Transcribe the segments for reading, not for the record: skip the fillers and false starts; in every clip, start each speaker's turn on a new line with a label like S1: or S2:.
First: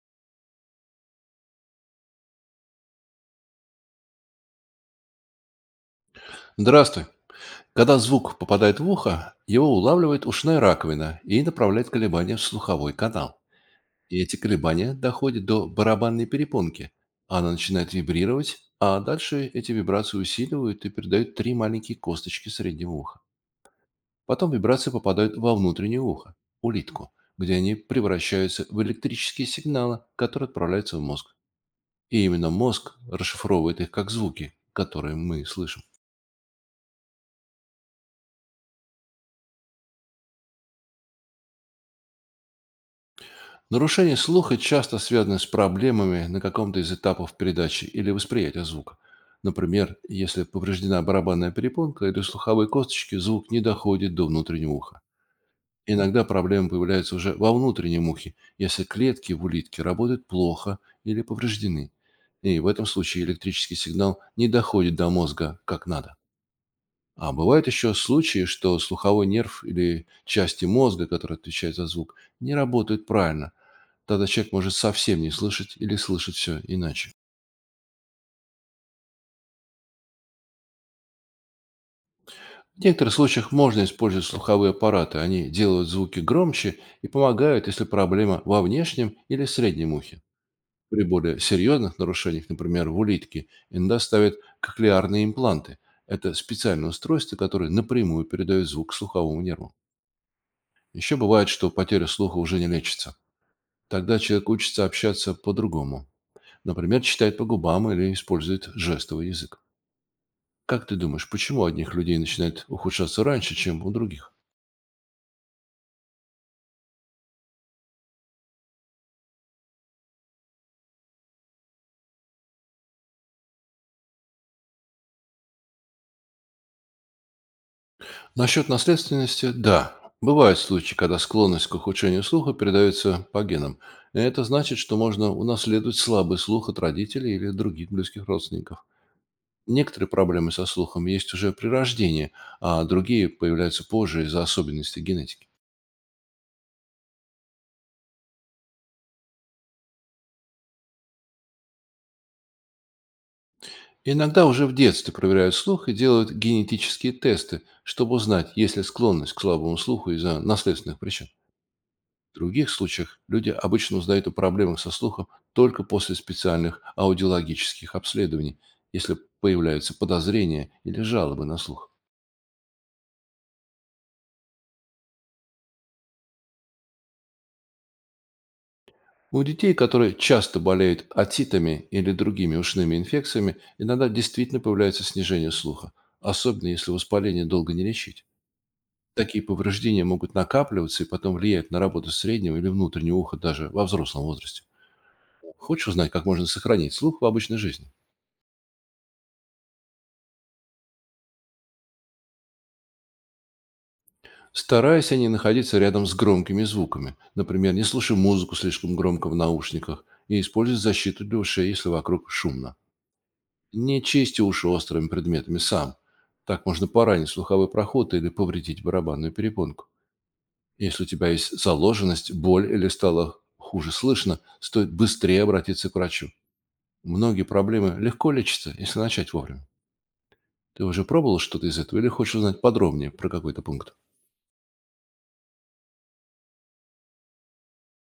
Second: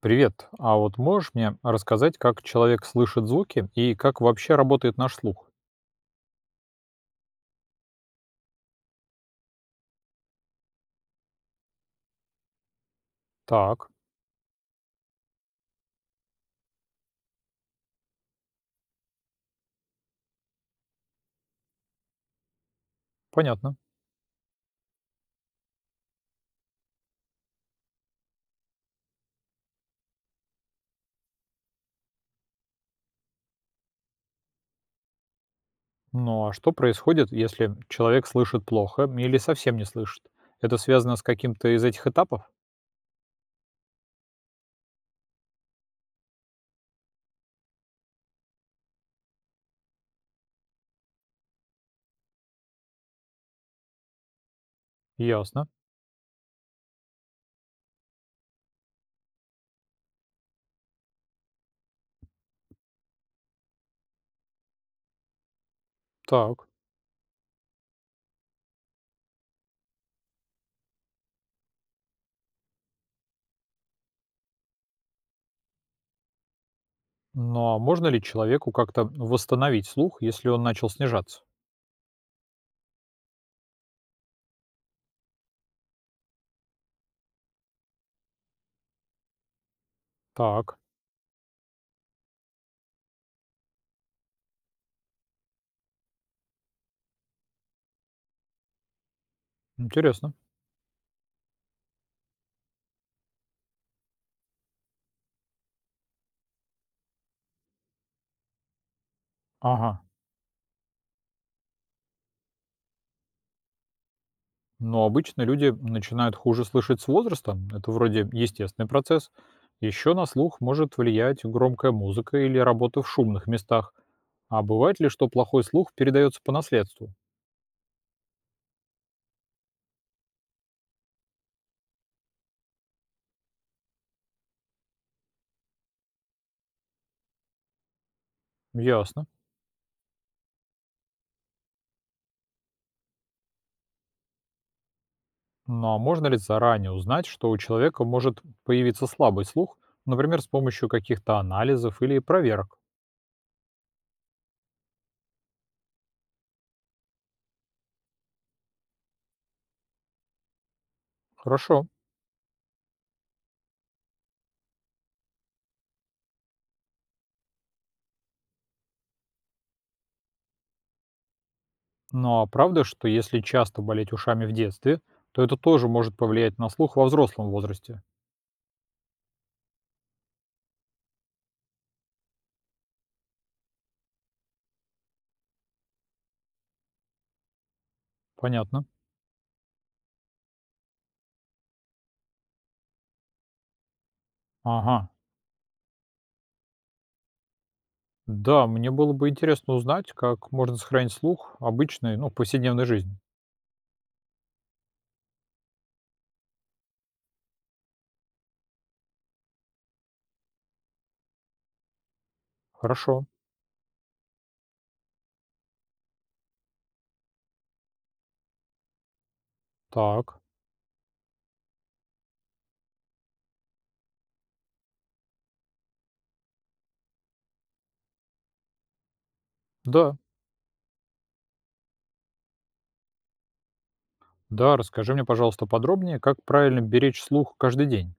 S1: Привет. А вот можешь мне рассказать, как человек слышит звуки и как вообще работает наш слух?
S2: Здравствуй. Когда звук попадает в ухо, его улавливает ушная раковина и направляет колебания в слуховой канал.
S1: Так,
S2: И эти колебания доходят до барабанной перепонки. Она начинает вибрировать, а дальше эти вибрации усиливают и передают 3 маленькие косточки среднего уха.
S1: понятно.
S2: Потом вибрации попадают во внутреннее ухо, улитку, где они превращаются в электрические сигналы, которые отправляются в мозг. И именно мозг расшифровывает их как звуки, которые мы слышим.
S1: Ну а что происходит, если человек слышит плохо или совсем не слышит? Это связано с каким-то из этих этапов?
S2: Нарушение слуха часто связано с проблемами на каком-то из этапов передачи или восприятия звука. Например, если повреждена барабанная перепонка или слуховые косточки, звук не доходит до внутреннего уха.
S1: Ясно.
S2: Иногда проблемы появляются уже во внутреннем ухе, если клетки в улитке работают плохо или повреждены. И в этом случае электрический сигнал не доходит до мозга как надо.
S1: Так.
S2: А бывают еще случаи, что слуховой нерв или части мозга, которые отвечают за звук, не работают правильно. Тогда человек может совсем не слышать или слышать все иначе.
S1: Ну а можно ли человеку как-то восстановить слух, если он начал снижаться?
S2: В некоторых случаях можно использовать слуховые аппараты. Они делают звуки громче и помогают, если проблема во внешнем или среднем ухе.
S1: Так,
S2: При более серьезных нарушениях, например, в улитке, иногда ставят коклеарные импланты. Это специальное устройство, которое напрямую передает звук слуховому нерву.
S1: интересно.
S2: Еще бывает, что потеря слуха уже не лечится. Тогда человек учится общаться по-другому. Например, читает по губам или использует жестовый язык.
S1: Ага.
S2: Как ты думаешь, почему у одних людей начинает ухудшаться раньше, чем у других?
S1: Но обычно люди начинают хуже слышать с возрастом. Это вроде естественный процесс. Еще на слух может влиять громкая музыка или работа в шумных местах. А бывает ли, что плохой слух передается по наследству?
S2: Насчет наследственности– да. Бывают случаи, когда склонность к ухудшению слуха передается по генам. Это значит, что можно унаследовать слабый слух от родителей или других близких родственников.
S1: Ясно.
S2: Некоторые проблемы со слухом есть уже при рождении, а другие появляются позже из-за особенностей генетики.
S1: Но можно ли заранее узнать, что у человека может появиться слабый слух, например, с помощью каких-то анализов или проверок?
S2: Иногда уже в детстве проверяют слух и делают генетические тесты, чтобы узнать, есть ли склонность к слабому слуху из-за наследственных причин.
S1: Хорошо.
S2: В других случаях люди обычно узнают о проблемах со слухом только после специальных аудиологических обследований, если появляются подозрения или жалобы на слух.
S1: Но правда, что если часто болеть ушами в детстве, то это тоже может повлиять на слух во взрослом возрасте?
S2: У детей, которые часто болеют отитами или другими ушными инфекциями, иногда действительно появляется снижение слуха, особенно если воспаление долго не лечить.
S1: Понятно.
S2: Такие повреждения могут накапливаться и потом влиять на работу среднего или внутреннего уха даже во взрослом возрасте.
S1: Ага.
S2: Хочешь узнать, как можно сохранить слух в обычной жизни?
S1: Да, мне было бы интересно узнать, как можно сохранить слух обычной, повседневной жизни.
S2: Старайся не находиться рядом с громкими звуками. Например, не слушай музыку слишком громко в наушниках и используй защиту для ушей, если вокруг шумно.
S1: Хорошо.
S2: Не чисти уши острыми предметами сам. Так можно поранить слуховой проход или повредить барабанную перепонку.
S1: Так.
S2: Если у тебя есть заложенность, боль или стало хуже слышно, стоит быстрее обратиться к врачу. Многие проблемы легко лечатся, если начать вовремя.
S1: Да.
S2: Ты уже пробовал что-то из этого или хочешь узнать подробнее про какой-то пункт?
S1: Да, расскажи мне, пожалуйста, подробнее, как правильно беречь слух каждый день.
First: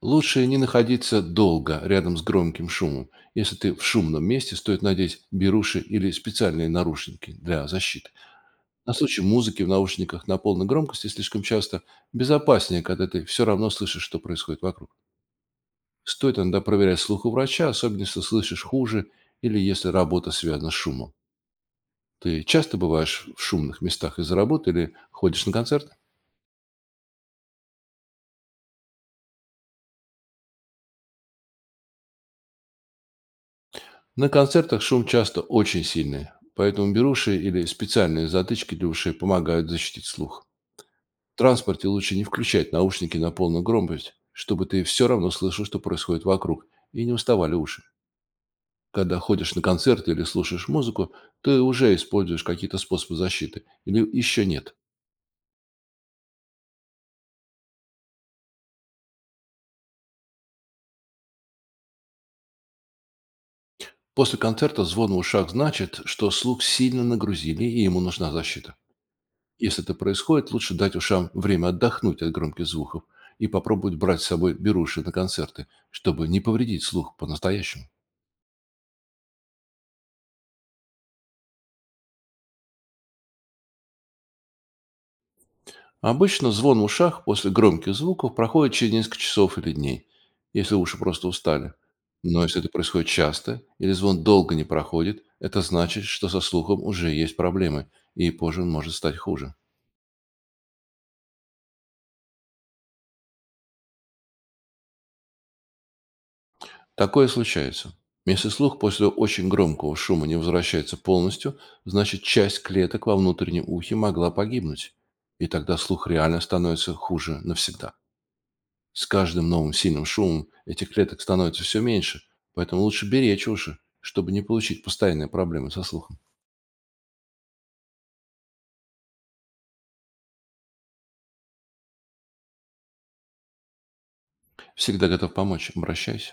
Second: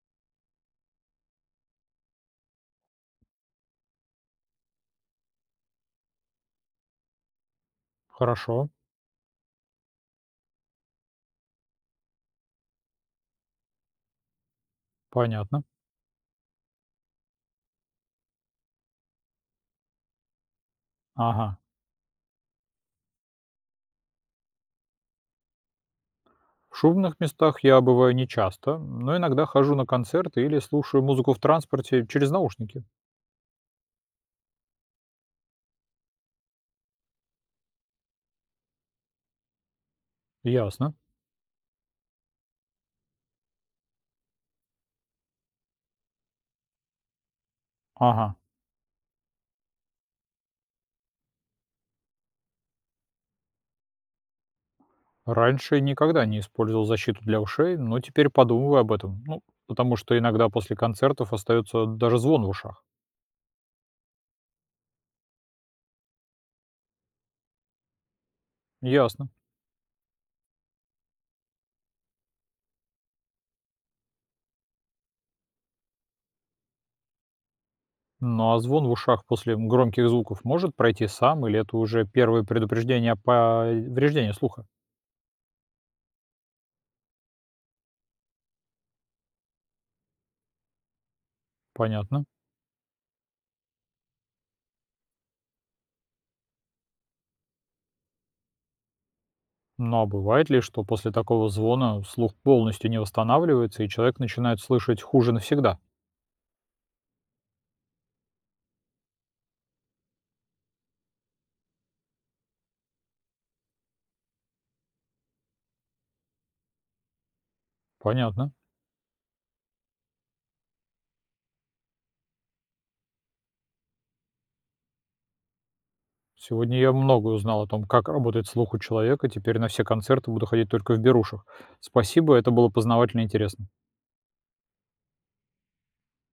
S2: Лучше не находиться долго рядом с громким шумом. Если ты в шумном месте, стоит надеть беруши или специальные нарушники для защиты.
S1: Хорошо.
S2: На случай музыки в наушниках на полной громкости слишком часто безопаснее, когда ты все равно слышишь, что происходит вокруг.
S1: Понятно.
S2: Стоит иногда проверять слух у врача, особенно если слышишь хуже или если работа связана с шумом.
S1: Ага.
S2: Ты часто бываешь в шумных местах из-за работы или ходишь на концерты?
S1: В шумных местах я бываю нечасто, но иногда хожу на концерты или слушаю музыку в транспорте через наушники.
S2: На концертах шум часто очень сильный, поэтому беруши или специальные затычки для ушей помогают защитить слух.
S1: Ясно.
S2: В транспорте лучше не включать наушники на полную громкость, чтобы ты все равно слышал, что происходит вокруг, и не уставали уши.
S1: Ага.
S2: Когда ходишь на концерты или слушаешь музыку, ты уже используешь какие-то способы защиты или еще нет.
S1: Раньше никогда не использовал защиту для ушей, но теперь подумываю об этом. Ну, Потому что иногда после концертов остается даже звон в ушах.
S2: После концерта звон в ушах значит, что слух сильно нагрузили и ему нужна защита.
S1: Ясно.
S2: Если это происходит, лучше дать ушам время отдохнуть от громких звуков и попробовать брать с собой беруши на концерты, чтобы не повредить слух по-настоящему.
S1: Ну, а звон в ушах после громких звуков может пройти сам, или это уже первое предупреждение о повреждении слуха?
S2: Обычно звон в ушах после громких звуков проходит через несколько часов или дней, если уши просто устали.
S1: Понятно.
S2: Но если это происходит часто или звон долго не проходит, это значит, что со слухом уже есть проблемы, и позже он может стать хуже.
S1: А бывает ли, что после такого звона слух полностью не восстанавливается, и человек начинает слышать хуже навсегда?
S2: Такое случается. Если слух после очень громкого шума не возвращается полностью, значит часть клеток во внутреннем ухе могла погибнуть. И тогда слух реально становится хуже навсегда.
S1: Понятно.
S2: С каждым новым сильным шумом этих клеток становится все меньше, поэтому лучше беречь уши, чтобы не получить постоянные проблемы со слухом.
S1: Сегодня я многое узнал о том, как работает слух у человека. Теперь на все концерты буду ходить только в берушах. Спасибо, это было познавательно и интересно.
S2: Всегда готов помочь. Обращайся.